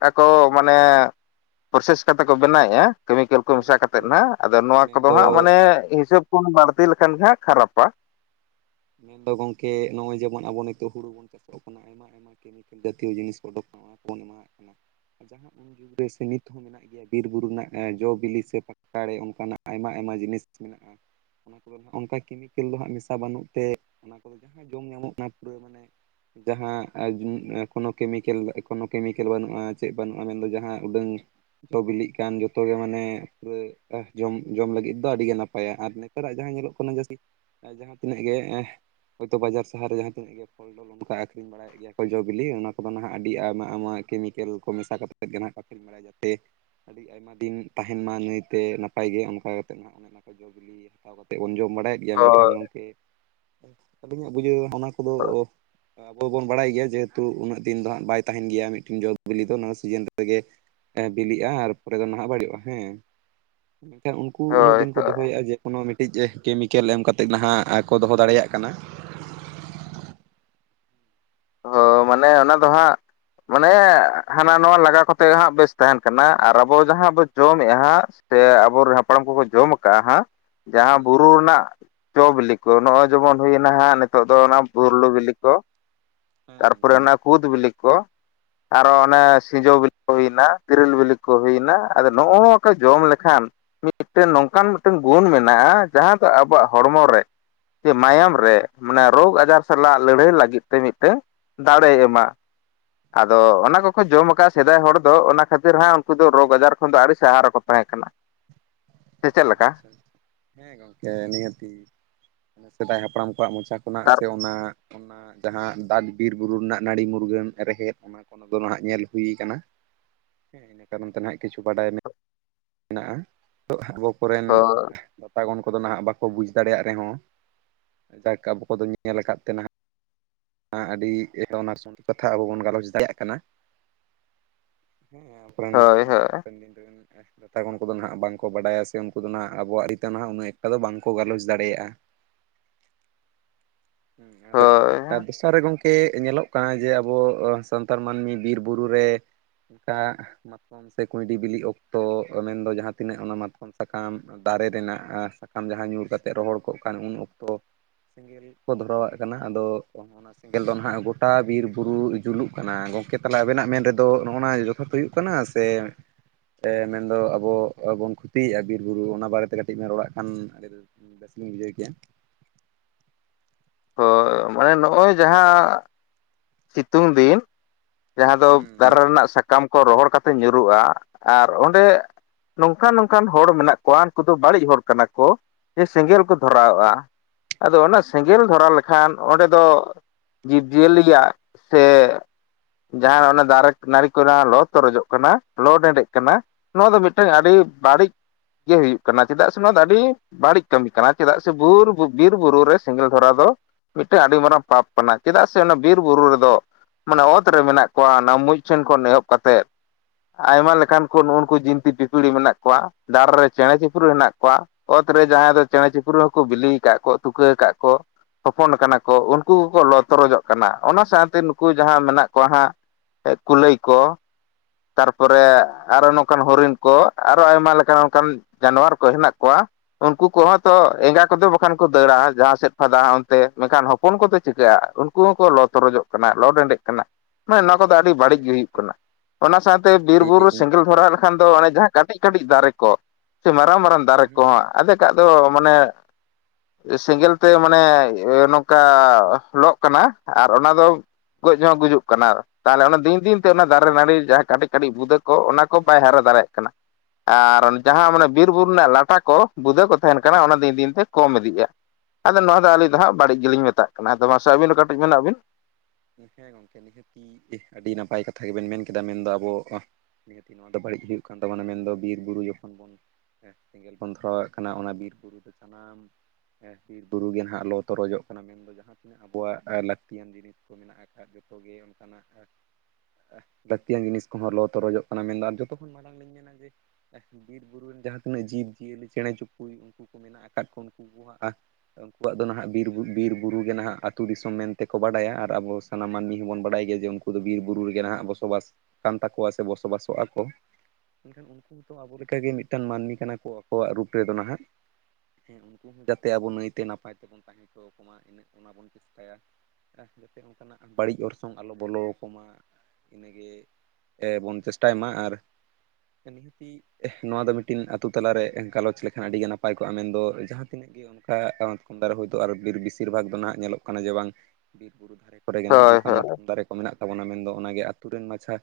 ᱟᱠᱚ ᱢᱟᱱᱮ ᱯᱨᱚᱥᱮᱥ ᱠᱟᱛᱮ ᱠᱚ ᱵᱮᱱᱟᱣᱮᱫᱼᱟ ᱠᱮᱢᱤᱠᱮᱞ ᱠᱚ ᱦᱮᱸ ᱢᱮᱥᱟ ᱠᱟᱛᱮᱫ ᱜᱚᱝᱠᱮ ᱦᱟᱸᱜ ᱟᱫᱚ ᱱᱚᱶᱟ ᱠᱚᱫᱚ ᱢᱮᱱᱫᱚ ᱦᱟᱸᱜ ᱢᱟᱱᱮ ᱦᱤᱥᱟᱹᱵ ᱠᱷᱚᱱ ᱵᱟᱹᱲᱛᱤ ᱞᱮᱠᱷᱟᱱ ᱜᱤᱱᱦᱟᱜ ᱠᱷᱟᱨᱟᱯᱟ ᱢᱮᱱᱫᱚ ᱜᱚᱝᱠᱮ ᱱᱚᱜᱼᱚᱭ ᱡᱮᱢᱚᱱ ᱟᱵᱚ ᱱᱤᱛᱚᱜ ᱦᱩᱲᱩ ᱵᱚᱱ ᱪᱟᱥᱚᱜ ᱠᱟᱱᱟ ᱟᱭᱢᱟ ᱟᱭᱢᱟ ᱚᱱᱟ ᱠᱮᱢᱤᱠᱟᱞ ᱵᱟᱹᱛᱤᱞ ᱡᱤᱱᱤᱥ ᱠᱚᱫᱚ ᱱᱚᱣᱟ ᱠᱚᱵᱚᱱ ᱮᱢᱟᱜ ᱠᱟᱱᱟ ᱡᱟᱸᱦᱟ ᱩᱱ ᱡᱩᱜᱽ ᱨᱮ ᱥᱮ ᱱᱤᱛ ᱦᱚᱸ ᱢᱮᱱᱟᱜ ᱢᱮᱱᱟᱜ ᱜᱮᱭᱟ ᱵᱤᱨ ᱵᱩᱨᱩ ᱨᱮᱱᱟᱜ ᱡᱚ‌ ᱵᱤᱞᱤ ᱥᱮ ᱯᱟᱠᱟᱲᱮ ᱚᱱᱠᱟᱱᱟᱜ ᱟᱭᱢᱟ ᱟᱭᱢᱟ ᱡᱤᱱᱤᱥ ᱢᱮᱱᱟᱜᱼᱟ ᱚᱱᱟ ᱠᱚᱫᱚ ᱦᱟᱸᱜ ᱚᱱᱠᱟ ᱠᱮᱢᱤᱠᱮᱞ ᱫᱚ ᱦᱟᱸᱜ ᱢᱮᱥᱟ ᱵᱟᱹᱱᱩᱜ ᱛᱮ ᱚᱱᱟ ᱠᱚᱫᱚ ᱡᱟᱦᱟᱸ ᱡᱚᱢ ᱧᱟᱢᱚᱜ ᱠᱟᱱᱟ ᱯᱩᱨᱟᱹ ᱢᱟᱱᱮ ᱡᱟᱦᱟᱸ ᱟᱧᱡᱚᱢ ᱮᱠᱚᱦᱚᱱᱚ ᱠᱮᱢᱤᱠᱮᱞ ᱮᱠᱚᱦᱚᱱᱚ ᱠᱮᱢᱤᱠᱮᱞ ᱵᱟᱹᱱᱩᱜᱼᱟ ᱪᱮᱫ ᱵᱟᱹᱱᱩᱜᱼᱟ ᱢᱮᱱᱫᱚ ᱡᱟᱦᱟᱸ ᱩᱰᱟᱹᱝ ᱡᱚ ᱵᱤᱞᱤᱜ ᱠᱟᱱ ᱡᱚᱛᱚ ᱜᱮ ᱢᱟᱱᱮ ᱯᱩᱨᱟᱹ ᱡᱚᱢ ᱡᱚᱢ ᱞᱟᱹᱜᱤᱫ ᱫᱚ ᱟᱹᱰᱤᱜᱮ ᱱᱟᱯᱟᱭᱟ ᱟᱨ ᱱ ᱱᱮᱛᱟᱨ ᱟᱜ ᱡᱟᱦᱟᱸ ᱧᱮᱞᱚᱜ ᱠᱟᱱᱟ ᱡᱟᱥᱛᱤ ᱜᱮ ᱟᱨ ᱡᱟᱦᱟᱸ ᱛᱤᱱᱟᱹᱜ ᱜᱮ ᱮᱸ ᱦᱚᱭᱛᱳ ᱵᱟᱡᱟᱨ ᱥᱟᱦᱟᱨ ᱨᱮ ᱡᱟᱦᱟᱸ ᱛᱤᱱᱟᱹᱜ ᱜᱮ ᱞᱚ ᱞᱚᱝᱠᱟ ᱟᱹᱠᱷᱨᱤᱧ ᱵᱟᱲᱟᱭᱼᱟ ᱢᱮᱛᱟᱜ ᱜᱮᱭᱟ ᱠᱚ ᱡᱚ ᱵᱤᱞᱤ ᱚᱱᱟ ᱠᱚᱫᱚ ᱱᱟᱦᱟᱜ ᱟᱹᱰᱤ ᱟᱭᱢᱟ ᱟᱭᱢᱟ ᱠᱮᱢᱤᱠᱮᱞ ᱠᱚ ᱢᱮᱥᱟ ᱠᱟᱛᱮᱜ ᱜᱮ ᱱᱟᱦᱟᱜ ᱠᱚ ᱠᱷᱮᱞ ᱡᱟᱛᱮ ᱟᱹᱰᱤ ᱟᱭᱢᱟ ᱫᱤᱱ ᱛᱟᱦᱮᱱ ᱢᱟ ᱱᱟᱹᱭᱛᱮ ᱱᱟᱯᱟᱭ ᱜᱮ ᱚᱱᱠᱟ ᱠᱟᱛᱮ ᱱᱟᱦᱟᱜ ᱚᱱᱮ ᱚᱱᱟ ᱠᱚ ᱡᱚᱢ ᱡᱚ ᱵᱤᱞᱤ ᱦᱟᱛᱟᱣᱛᱮᱫ ᱵᱚᱱ ᱡᱚᱢ ᱵᱟᱲᱟᱭᱮᱫ ᱜᱮᱭᱟ ᱢᱮᱱᱠᱷᱟᱱ ᱦᱳᱭ ᱜᱚᱝᱠᱮ ᱟᱹᱞᱤᱧᱟᱜ ᱵᱩᱡᱷᱟᱹᱣ ᱚᱱᱟ ᱠᱚᱫᱚ ᱟᱵᱚ ᱵᱚᱱ ᱵᱟᱲᱟᱭ ᱜᱮᱭᱟ ᱡᱮᱦᱮᱛᱩ ᱩᱱᱟᱹᱜ ᱫᱤᱱ ᱫᱚ ᱦᱟᱸᱜ ᱵᱟᱭ ᱛᱟᱦᱮᱱ ᱜᱮᱭᱟ ᱢᱤᱫ ᱴᱤᱱ ᱡᱚ ᱵᱤᱞᱤ ᱫᱚ ᱱᱚᱶᱟ ᱥᱤᱡᱤᱱ ᱨᱮᱜᱮ ᱵᱤᱞᱤᱜᱼᱟ ᱟᱨ ᱯᱚᱨᱮ ᱫᱚ ᱱᱟᱦᱟᱜ ᱵᱟᱹᱲᱤᱡᱚᱜᱼᱟ ᱦᱮᱸ ᱢᱮᱱᱠᱷᱟᱱ ᱩᱱᱠᱩ ᱩᱱᱟᱹᱜ ᱦᱳᱭ ᱫᱤᱱ ᱠᱚ ᱦᱳᱭ ᱫᱚᱦᱚᱭᱮᱜ-ᱟ ᱡᱮ ᱠᱳᱱᱳ ᱢᱤᱫ ᱴᱤᱡ ᱠᱮᱢᱤᱠᱮᱞ ᱮᱢ ᱠᱟᱛᱮᱫ ᱱᱟᱦᱟᱜ ᱠᱚ ᱫᱚᱦᱚ ᱫᱟᱲᱮᱭᱟᱜ ᱠᱟᱱᱟ ᱦᱮᱸ ᱢᱟᱱᱮ ᱚᱱᱟ ᱫᱚ ᱦᱟᱸᱜ ᱢᱟᱱᱮ ᱦᱟᱱᱟ ᱱᱷᱟᱶᱟ ᱞᱟᱜᱟ ᱠᱚᱛᱮ ᱜᱮ ᱦᱟᱸᱜ ᱵᱮᱥ ᱛᱟᱦᱮᱱ ᱠᱟᱱᱟ ᱟᱨ ᱟᱵᱚ ᱡᱟᱦᱟᱸ ᱵᱚᱱ ᱡᱚᱢᱮᱫᱼᱟ ᱦᱟᱸᱜ ᱥᱮ ᱟᱵᱚᱨᱮᱱ ᱦᱟᱯᱲᱟᱢ ᱠᱚᱠᱚ ᱡᱚᱢ ᱠᱟᱜᱼᱟ ᱦᱟᱸᱜ ᱡᱟᱦᱟᱸ ᱦᱮᱸ ᱵᱩᱨᱩ ᱨᱮᱱᱟᱜ ᱡᱚ ᱵᱤᱞᱤ ᱠᱚ ᱱᱚᱜᱼᱚᱭ ᱡᱮᱢᱚᱱ ᱦᱩᱭᱮᱱᱟ ᱱᱦᱸᱜ ᱱᱤᱛᱚᱜ ᱫᱚ ᱚᱱᱟ ᱵᱩᱨᱞᱩ ᱵᱤᱞᱤ ᱠᱚ ᱦᱮᱸ ᱛᱟᱨᱯᱚᱨᱮ ᱜᱚᱝᱠᱮ ᱚᱱᱟ ᱠᱩᱫ ᱵᱤᱞᱤ ᱠᱚ ᱟᱨᱚ ᱚᱱᱮ ᱦᱩᱸ ᱥᱤᱸᱡᱚ ᱵᱤᱞᱤ ᱠᱚ ᱦᱩᱭᱱᱟ ᱛᱮᱨᱮᱞ ᱵᱤᱞᱤ ᱠᱚ ᱦᱩᱭᱮᱱᱟ ᱟᱫᱚ ᱱᱚᱜᱼᱚ ᱱᱚᱣᱟ ᱠᱚ ᱡᱚᱢ ᱞᱮᱠᱷᱟᱱ ᱢᱤᱫ ᱴᱮᱱ ᱱᱚᱝᱠᱟᱱ ᱢᱤᱫ ᱴᱮᱱ ᱜᱩᱱ ᱢᱮᱱᱟᱜᱼᱟ ᱡᱟᱦᱟᱸ ᱫᱚ ᱟᱵᱚᱣᱟᱜ ᱦᱚᱲᱢᱚ ᱨᱮ ᱡᱮ ᱢᱟᱭᱟᱢ ᱨᱮ ᱢᱟᱱᱮ ᱨᱳᱜᱽ ᱟᱡᱟᱨ ᱥᱟᱞᱟᱜ ᱞᱟᱹᱲᱦᱟᱹᱭ ᱞᱟᱹᱜᱤᱫ ᱛᱮ ᱢᱤᱫ ᱴᱮᱱ ᱫᱟᱲᱮᱭ ᱮᱢᱟ ᱟᱫᱚ ᱚᱱᱟ ᱠᱚᱠᱚ ᱡᱚᱢ ᱟᱠᱟᱫᱼᱟ ᱥᱮᱫᱟᱭ ᱦᱚᱲ ᱫᱚ ᱚᱱᱟ ᱠᱷᱟᱹᱛᱤᱨ ᱦᱟᱸᱜ ᱩᱱᱠᱩ ᱫᱚ ᱨᱳᱜᱽ ᱟᱡᱟᱨ ᱠᱷᱚᱱ ᱫᱚ ᱟᱹᱰᱤ ᱥᱟᱦᱟ ᱨᱮᱠᱚ ᱛᱟᱦᱮᱸ ᱠᱟᱱᱟ [inaudible] ᱥᱮ ᱪᱮᱫ ᱞᱮᱠᱟ ᱟᱪᱷᱟ ᱟᱷᱟ ᱦᱮᱸ ᱜᱚᱝᱠᱮ ᱱᱤᱦᱟᱹᱛᱤ ᱥᱮᱫᱟᱭ ᱦᱟᱯᱲᱟᱢ ᱠᱚ ᱟᱠᱚᱣᱟᱜ ᱢᱚᱪᱟ ᱠᱷᱚᱱᱟᱜ ᱛᱟᱨ ᱥᱮ ᱚᱱᱟ ᱚᱱᱟ ᱡᱟᱦᱟᱸ ᱫᱟᱜ ᱵᱤᱨ ᱵᱩᱨᱩ ᱨᱮᱱᱟᱜ ᱱᱟᱹᱲᱤ ᱢᱩᱨᱜᱟᱹᱱ ᱨᱮᱦᱮᱫ ᱚᱱᱟ ᱠᱱ ᱫᱚ ᱱᱟᱦ ᱧᱮᱞ ᱦᱩᱭ ᱠᱟᱱᱟ ᱦᱮᱸ ᱤᱱᱟᱹ ᱠᱟᱨᱚᱱ ᱛᱮ ᱠᱤᱪᱷᱩ ᱵᱟᱰᱟᱭ ᱢᱮ ᱢᱮᱱᱟᱜᱼᱟ ᱛᱚ ᱟᱵᱚ ᱠᱚᱨᱮᱱ ᱦᱳᱭ ᱵᱟᱛᱟᱜᱚᱱ ᱠᱚᱫᱚ ᱱᱟᱦᱟᱜ ᱵᱟᱠᱚ ᱵᱩᱡᱽ ᱫᱟᱲᱮᱭᱟᱜ ᱨᱮᱦᱚᱸ ᱡᱟᱠ ᱟᱵᱚ ᱠᱚᱫᱚ ᱧᱮᱞ ᱟᱠᱟᱫ ᱛᱮᱱᱦᱟᱜ ᱟᱹᱰᱤ ᱠᱟᱛᱷᱟ ᱟᱵᱚ ᱵᱚᱱ ᱜᱟᱞᱚᱪ ᱫᱟᱲᱮᱭᱟᱜ ᱠᱟᱱᱟ ᱦᱮᱸ ᱟᱵᱚ ᱨᱮᱱ ᱦᱳᱭ ᱦᱳᱭ ᱦᱟᱯᱮᱱ ᱫᱤᱱ ᱨᱮᱱ ᱫᱟᱛᱟ ᱜᱚᱱ ᱠᱚᱫᱚ ᱱᱟᱦᱟᱜ ᱵᱟᱝᱠᱚ ᱵᱟᱰᱟᱭᱟ ᱥᱮ ᱩᱱᱠᱩ ᱫᱚ ᱱᱟᱦᱟᱜ ᱟᱵᱚᱣᱟᱜ ᱨᱤᱛᱟᱹ ᱱᱟᱦᱟᱜ ᱩᱱᱟᱹ ᱮᱠᱴᱟ ᱫᱚ ᱵᱟᱝᱠᱚ ᱜᱟᱞᱚᱪ ᱫᱟᱲᱮᱭᱟᱜᱼᱟ ᱦᱳᱭ ᱟᱨ ᱫᱤᱥᱚ ᱨᱮ ᱜᱚᱝᱠᱮ ᱮ ᱧᱮᱞᱚᱜ ᱠᱟᱱᱟ ᱡᱮ ᱟᱵᱚ ᱥᱟᱱᱛᱟᱲ ᱢᱟᱹᱱᱢᱤ ᱵᱤᱨ ᱵᱩᱨᱩ ᱨᱮ ᱚᱱᱠᱟ ᱠᱚᱢ ᱥᱮ ᱠᱩᱸᱩᱭᱴᱤ ᱵᱤᱞᱤ ᱚᱠᱛᱚ ᱢᱮᱱᱫᱚ ᱡᱟᱦᱟᱸ ᱛᱤᱱᱟᱹᱜ ᱚᱱᱟ ᱢᱟᱛᱠᱚᱢ ᱥᱟᱠᱟᱢ ᱫᱟᱨᱮ ᱨᱮᱱᱟᱜ ᱥᱟᱠᱟᱢ ᱡᱟᱦᱟᱸ ᱧᱩᱨ ᱠᱟᱛᱮᱜ ᱨᱚᱦᱚᱲ ᱠᱚᱜ ᱠᱟᱱ ᱩᱱ ᱚᱠᱛᱚ ᱥᱮᱸᱜᱮᱞ ᱠᱚ ᱫᱷᱚᱨᱟᱣᱟᱜ ᱠᱟᱱᱟ ᱟᱫᱚ ᱚᱱᱟ ᱥᱮᱸᱜᱮᱞ ᱫᱚ ᱱᱟᱦᱟᱜ ᱜᱚᱴᱟ ᱵᱤᱨ ᱵᱩᱨᱩ ᱡᱩᱞᱩᱜ ᱠᱟᱱᱟ ᱜᱚᱝᱠᱮ ᱛᱟᱦᱚᱞᱮ ᱟᱵᱮᱱᱟᱜ ᱢᱮᱱ ᱨᱮᱫᱚ ᱱᱚᱜᱼᱚᱱᱟ ᱦᱩᱭᱩᱜ ᱠᱟᱱᱟ ᱥᱮ ᱥᱮ ᱢᱮᱱᱫᱚ ᱟᱵᱚ ᱵᱚᱱ ᱠᱷᱚᱛᱤᱭᱮᱫᱼᱟ ᱵᱤᱨ ᱵᱩᱨᱩ ᱚᱱᱟ ᱵᱟᱨᱮᱛᱮ ᱠᱟᱹᱴᱤᱡ ᱵᱮ ᱨᱚᱲᱟᱜ ᱠᱷᱟᱱ ᱟᱹᱰᱤ ᱵᱮᱥᱤᱧ ᱵᱩᱡᱷᱟᱹᱣ ᱠᱮᱭᱟ ᱛᱚ ᱢᱟᱱᱮ ᱱᱚᱜᱼᱚᱭ ᱡᱟᱦᱟᱸ ᱥᱤᱛᱩᱝ ᱫᱤᱱ ᱡᱟᱦᱟᱸ ᱫᱚ ᱦᱩᱸ ᱫᱟᱨᱮ ᱨᱮᱱᱟᱜ ᱥᱟᱠ ᱥᱟᱠᱟᱢ ᱠᱚ ᱨᱚᱦᱚᱲ ᱠᱟᱛᱮ ᱧᱩᱨᱩᱜᱼᱟ ᱟᱨ ᱚᱸᱰᱮ ᱱᱚᱝᱠᱟᱱ ᱱᱚᱝᱠᱟᱱ ᱦᱚᱲ ᱢᱮᱱᱟᱜ ᱠᱚᱣᱟ ᱩᱱᱠᱩ ᱫᱚ ᱵᱟᱹᱲᱤᱡ ᱦᱚᱲ ᱠᱟᱱᱟ ᱠᱚ ᱡᱮ ᱥᱮᱸᱜᱮᱞ ᱠᱚ ᱫᱷᱚᱨᱟᱣᱼᱟ ᱟᱫᱚ ᱚᱱᱟ ᱥᱮᱸᱜᱮᱞ ᱫᱷᱚᱨᱟᱣ ᱞᱮᱠᱷᱟᱱ ᱚᱸᱰᱮ ᱫᱚ ᱡᱤᱵᱽᱡᱤᱭᱟᱹᱞᱤᱭᱟᱜ ᱥᱮ ᱡᱟᱦᱱᱟᱜ ᱚᱱᱟ ᱫᱟᱨᱮ ᱱᱟᱹᱲᱤ ᱠᱚᱨᱮᱱᱟᱜ ᱞᱚ ᱛᱚᱨᱚᱡᱚᱜ ᱠᱟᱱᱟ ᱞᱚ ᱰᱮᱸᱰᱮᱜ ᱠᱟᱱᱟ ᱱᱚᱣᱟ ᱫᱚ ᱢᱤᱫᱴᱮᱱ ᱟᱹᱰᱤ ᱵᱟᱹᱲᱤᱡ ᱜᱮ ᱦᱩᱭᱩᱜ ᱠᱟᱱᱟ ᱪᱮᱫᱟᱜ ᱥᱮ ᱱᱚᱣᱟ ᱫᱚ ᱟᱹᱰᱤ ᱵᱟᱹᱲᱤᱡ ᱠᱟᱹᱢᱤ ᱠᱟᱱᱟ ᱪᱮᱫᱟᱜ ᱥᱮ ᱵᱩᱨ ᱵᱩᱨᱩ ᱨᱮ ᱥᱮᱸᱜᱮᱞ ᱫᱷᱚᱨᱟ ᱫᱚ ᱢᱤᱫᱴᱮᱱ ᱟᱹᱰᱤ ᱢᱟᱨᱟᱝ ᱯᱟᱯ ᱠᱟᱱᱟ ᱪᱮᱫᱟᱜ ᱥᱮ ᱚᱱᱟ ᱵᱤᱨ ᱵᱤᱨ ᱵᱩᱨᱩ ᱨᱮᱫᱚ ᱢᱟᱱᱮ ᱚᱛ ᱨᱮ ᱢᱮᱱᱟᱜ ᱠᱚᱣᱟ ᱚᱱᱟ ᱢᱩᱡ ᱴᱷᱮᱱ ᱠᱷᱚᱱ ᱮᱮᱦᱚᱵ ᱠᱟᱛᱮᱮᱫ ᱟᱭᱢᱟ ᱞᱮᱠᱟᱱ ᱠᱚ ᱱᱩᱜᱼᱩ ᱱᱠᱩ ᱡᱤᱱᱛᱤ ᱯᱤᱯᱤᱲᱤ ᱢᱮᱱᱟᱜ ᱠᱚᱣᱟ ᱫᱟᱨ ᱨᱮ ᱪᱮᱬᱮ ᱪᱤᱯᱨᱩ ᱦᱮᱱᱟᱜ ᱠᱚᱣᱟ ᱚᱛ ᱨᱮ ᱡᱟᱦᱟᱸᱭ ᱫᱚ ᱪᱮᱬᱮ ᱪᱤᱯᱨᱩ ᱦᱚᱸᱠᱚ ᱵᱤᱞᱤᱭ ᱟᱠᱟᱫ ᱠᱚ ᱛᱩᱠᱟᱹ ᱟᱠᱟᱫ ᱠᱚ ᱦᱚᱯᱚᱱ ᱠᱟᱱᱟ ᱠᱚ ᱩᱱᱠᱩ ᱠᱚ-ᱠᱚ ᱞᱚ ᱛᱚᱨᱚᱡᱚᱜ ᱠᱟᱱᱟ ᱚᱱᱟ ᱥᱟᱶᱛᱮ ᱱᱩᱠᱩ ᱡᱟᱦᱟᱸ ᱢᱮᱱᱟᱜ ᱠᱚᱣᱟ ᱦᱟᱸᱜ ᱠᱩᱞᱟᱹᱭ ᱠᱚ ᱛᱟᱨᱯᱚᱨᱮ ᱦᱩᱸ ᱟᱨᱚ ᱱᱚᱝᱠᱟᱱ ᱦᱚᱨᱤᱱ ᱠᱚ ᱟᱨᱚ ᱟᱭᱢᱟ ᱞᱮᱠᱟᱱ ᱚᱱᱠᱟᱱ ᱡᱟᱱᱣᱟᱨ ᱠᱚ ᱦᱮᱱᱟᱜ ᱠᱚᱣᱟ ᱩᱱᱠᱩ ᱠᱚᱦᱚᱸ ᱛᱚ ᱮᱸᱜᱟ ᱠᱚᱫᱚ ᱵᱟᱠᱷᱟᱱ ᱠᱚ ᱫᱟᱹᱲᱟ ᱡᱟᱦᱟᱸ ᱥᱮᱫ ᱯᱷᱟᱫᱼᱟ ᱚᱱᱛᱮ ᱢᱮᱱᱠᱷᱟᱱ ᱦᱚᱯᱚᱱ ᱠᱚᱫᱚ ᱪᱤᱠᱟᱹᱭᱟ ᱩᱱᱠᱩ ᱠᱩ ᱦᱚᱸᱠᱚ ᱞᱚ ᱛᱚᱨᱚᱡᱚᱜ ᱠᱟᱱᱟ ᱞᱚ ᱰᱮᱸᱰᱮᱸᱜ ᱠᱟᱱᱟ ᱢᱟᱱᱮ ᱱᱚᱣᱟ ᱠᱚᱫᱚ ᱟᱹᱰᱤ ᱵᱟᱹᱲᱤᱡ ᱦᱮᱸ ᱜᱮ ᱦᱩᱭᱩᱜ ᱜᱚᱝᱠᱮ ᱠᱟᱱᱟ ᱚᱱᱟ ᱥᱟᱶᱛᱮ ᱵᱤᱨ ᱟᱹᱰᱤ ᱵᱩᱨᱩ ᱦᱩᱸ ᱥᱮᱸᱜᱮᱞ ᱫᱷᱚᱨᱟᱣ ᱞᱮᱠᱷᱟᱱ ᱫᱚ ᱚᱱᱮ ᱡᱟᱦᱟᱸ ᱠᱟᱹᱴᱤᱡ ᱠᱟᱹᱴᱤᱡ ᱫᱟᱨᱮ ᱠᱚ ᱥᱮ ᱢᱟᱨᱟᱝ ᱢᱟᱨᱟᱝ ᱫᱟᱨᱮ ᱠᱚᱦᱚᱸ ᱟᱫᱷᱮᱠᱟᱜ ᱫᱚ ᱢᱟᱱᱮ ᱥᱮᱸᱜᱮᱞ ᱛᱮ ᱢᱟᱱᱮ ᱱᱚᱝᱠᱟ ᱞᱚᱜ ᱠᱟᱱᱟ ᱟᱨ ᱚᱱᱟ ᱫᱚ ᱜᱚᱡ ᱦᱚᱸ ᱜᱩᱡᱩᱜ ᱠᱟᱱᱟ ᱛᱟᱦᱚᱞᱮ ᱚᱱᱟ ᱫᱤᱱ ᱫᱤᱱ ᱛᱮ ᱚᱱᱟ ᱫᱟᱨᱮ ᱱᱟᱹᱲᱤ ᱡᱟᱦᱟᱸ ᱠᱟᱹᱴᱤᱡ ᱠᱟᱹᱴᱤᱡ ᱵᱩᱫᱟᱹ ᱠᱚ ᱚᱱᱟ ᱠᱚ ᱵᱟᱭ ᱦᱟᱨᱟ ᱫᱟᱲᱮᱭᱟᱜ ᱠᱟᱱᱟ ᱟᱨ ᱡᱟᱦᱟᱸ ᱢᱟᱱᱮ ᱵᱤᱨ ᱵᱩᱨᱩ ᱨᱮᱱᱟᱜ ᱞᱟᱴᱟ ᱠᱚ ᱵᱩᱫᱟᱹ ᱠᱚ ᱛᱟᱦᱮᱱ ᱠᱟᱱᱟ ᱚᱱᱟ ᱫᱤᱱ ᱫᱤᱱ ᱛᱮ ᱠᱚᱢ ᱤᱫᱤᱜᱼᱟ ᱟᱫᱚ ᱱᱚᱣᱟ ᱫᱚ ᱟᱹᱞᱤᱧ ᱫᱚ ᱦᱟᱸᱜ ᱵᱟᱹᱲᱤᱡ ᱜᱮᱞᱤᱧ ᱢᱮᱛᱟᱜ ᱠᱟᱱᱟ ᱟᱫᱚ ᱢᱟᱥᱮ ᱟᱹᱵᱤᱱ ᱦᱚ ᱠᱟᱹᱴᱤᱡ ᱢᱮᱱᱟᱜ ᱵᱤᱱ ᱦᱮᱸ ᱜᱚᱢᱠᱮ ᱱᱤᱦᱟᱹᱛᱤ ᱟᱹᱰᱤ ᱱᱟᱯᱟᱭ ᱠᱟᱛᱷᱟ ᱜᱮᱵᱮᱱ ᱢᱮᱱ ᱠᱮᱫᱟ ᱢᱮᱱᱫᱚ ᱟᱵᱚ ᱱᱤᱦᱟᱹᱛ ᱱᱚᱣᱟ ᱫᱚ ᱵᱟᱹᱲᱤᱡ ᱦᱩᱭᱩᱜ ᱠᱟᱱ ᱛᱟᱵᱚᱱᱟ ᱢᱮᱱᱫᱚ ᱵᱤᱨ ᱵᱩᱨᱩ ᱡᱚᱠᱷᱚᱱ ᱵᱚᱱ ᱦᱮᱸ ᱥᱮᱸᱜᱮᱞ ᱵᱚᱱ ᱫᱷᱚᱨᱟᱣᱟᱜ ᱠᱟᱱᱟ ᱚᱱᱟ ᱵᱤᱨ ᱵᱩᱨᱩ ᱫᱚ ᱥᱟᱱᱟᱢ ᱵᱤᱨᱼᱵᱩᱨᱩ ᱜᱮ ᱱᱟᱦᱟᱜ ᱞᱚ ᱛᱚᱨᱚᱡᱚᱜ ᱠᱟᱱᱟ ᱢᱮᱱᱫᱚ ᱡᱟᱦᱟᱸ ᱛᱤᱱᱟᱹᱜ ᱟᱵᱚᱣᱟᱜ ᱞᱟᱹᱠᱛᱤᱭᱟᱱ ᱡᱤᱱᱤᱥ ᱠᱚ ᱢᱮᱱᱟᱜ ᱟᱠᱟᱫ ᱡᱚᱛᱚ ᱜᱮ ᱚᱱᱠᱟᱱᱟᱜ ᱞᱟᱹᱠᱛᱤᱭᱟᱱ ᱡᱤᱱᱤᱥ ᱠᱚᱦᱚᱸ ᱞᱚ ᱛᱚᱨᱚᱡᱚᱜ ᱠᱟᱱᱟ ᱢᱮᱱᱫᱚ ᱡᱚᱛᱚ ᱠᱷᱚᱱ ᱢᱟᱲᱟᱝ ᱞᱤᱧ ᱢᱮᱱᱟ ᱡᱮ ᱵᱤᱨᱼᱵᱩᱨᱩ ᱨᱮᱱ ᱡᱟᱦᱟᱸ ᱛᱤᱱᱟᱹᱜ ᱡᱤᱵᱽᱡᱤᱭᱟᱹᱞᱤ ᱪᱮᱬᱮ ᱪᱩᱯᱲᱩ ᱩᱱᱠᱩ ᱠᱚ ᱢᱮᱱᱟᱜ ᱟᱠᱟᱫ ᱠᱚᱣᱟ ᱩᱱᱠᱩ ᱜᱚᱦᱟᱜᱼᱟ ᱩᱱᱠᱩᱣᱟᱜ ᱫᱚ ᱱᱟᱦᱟᱜ ᱵᱤᱨ ᱵᱩᱨᱩ ᱵᱤᱨ ᱵᱩᱨᱩ ᱜᱮ ᱱᱟᱦᱟᱜ ᱟᱹᱛᱩ ᱫᱤᱥᱚᱢ ᱢᱮᱱᱛᱮᱠᱚ ᱵᱟᱰᱟᱭᱟ ᱟᱨ ᱟᱵᱚ ᱥᱟᱱᱟᱢ ᱢᱟᱹᱱᱢᱤ ᱦᱚᱸᱵᱚᱱ ᱵᱟᱰᱟᱭ ᱜᱮᱭᱟ ᱡᱮ ᱩᱱᱠᱩ ᱫᱚ ᱵᱤᱨ ᱵᱩᱨᱩ ᱨᱮᱜᱮ ᱱᱟᱦᱟᱜ ᱵᱚᱥᱚᱵᱟᱥ ᱠᱟᱱ ᱛᱟᱠᱚᱣᱟ ᱥᱮ ᱵᱚᱥᱚᱵᱟᱥᱚᱜᱼᱟ ᱠᱚ ᱩᱱᱠᱩ ᱦᱚᱸᱛᱚ ᱟᱵᱚ ᱞᱮᱠᱟᱜᱮ ᱢᱤᱫᱴᱟᱝ ᱢᱟᱹᱱᱢᱤ ᱠᱟᱱᱟ ᱠᱚ ᱟᱠᱚᱣᱟᱜ ᱨᱩᱯ ᱨᱮᱫᱚ ᱱᱟᱦᱟᱜ ᱦᱮᱸ ᱩᱱᱠᱩ ᱦᱚᱸ ᱡᱟᱛᱮ ᱟᱵᱚ ᱱᱟᱹᱭᱛᱮ ᱱᱟᱯᱟᱭ ᱛᱮᱵᱚᱱ ᱛᱟᱦᱮᱸ ᱦᱚᱪᱚ ᱠᱚ ᱢᱟ ᱤᱱᱟᱹᱜ ᱚᱱᱟ ᱵᱚᱱ ᱪᱮᱥᱴᱟᱭᱟ ᱡᱟᱛᱮ ᱚᱱᱠᱟᱱᱟᱜ ᱵᱟᱹᱲᱤᱡ ᱚᱨᱥᱚᱝ ᱟᱞᱚ ᱵᱚᱞᱚ ᱣᱟᱠᱚ ᱢᱟ ᱤᱱᱟ ᱦᱮᱜᱮ ᱮ ᱵᱚᱱ ᱪᱮᱥᱴᱟᱭ ᱢᱟ ᱟᱨ [inaudible] ᱱᱚᱣᱟ ᱫᱚ ᱢᱤᱫᱴᱤᱱ ᱟᱛᱳ ᱛᱟᱞᱟᱨᱮ ᱜᱟᱞᱚᱪ ᱞᱮᱠᱷᱟᱱ ᱟᱹᱰᱤᱜᱮ ᱱᱟᱯᱟᱭ ᱠᱚᱜᱼᱟ ᱢᱮᱱᱫᱚ ᱡᱟᱦᱟᱸ ᱛᱤᱱᱟᱹᱜ ᱜᱮ ᱚᱱᱠᱟ ᱢᱟᱛᱠᱢ ᱫᱟᱨᱮ ᱦᱚᱭ ᱫᱚ ᱟᱨ ᱵᱤᱨ ᱵᱮᱥᱤᱨ ᱵᱷᱟᱜᱽ ᱫᱚ ᱱᱟᱦᱟᱜ ᱧᱮᱞᱚᱜ ᱠᱟᱱᱟ ᱡᱮ ᱵᱟᱝ ᱵᱤᱨ ᱵᱩᱨᱩ ᱫᱷᱟᱨᱮ ᱠᱚᱨᱮᱜᱮ ᱱᱟᱦᱟᱜ ᱦᱳᱭ ᱚᱱᱠᱟ ᱦᱳᱭ ᱢᱟᱛᱠᱚᱢ ᱫᱟᱨᱮ ᱠᱚ ᱢᱮᱱᱟᱜ ᱛᱟᱵᱚᱱᱟ ᱢᱮᱱᱫᱚ ᱚᱱᱟᱜᱮ ᱟᱛᱩᱨ ᱨᱮᱱ ᱢᱟᱪᱷᱟ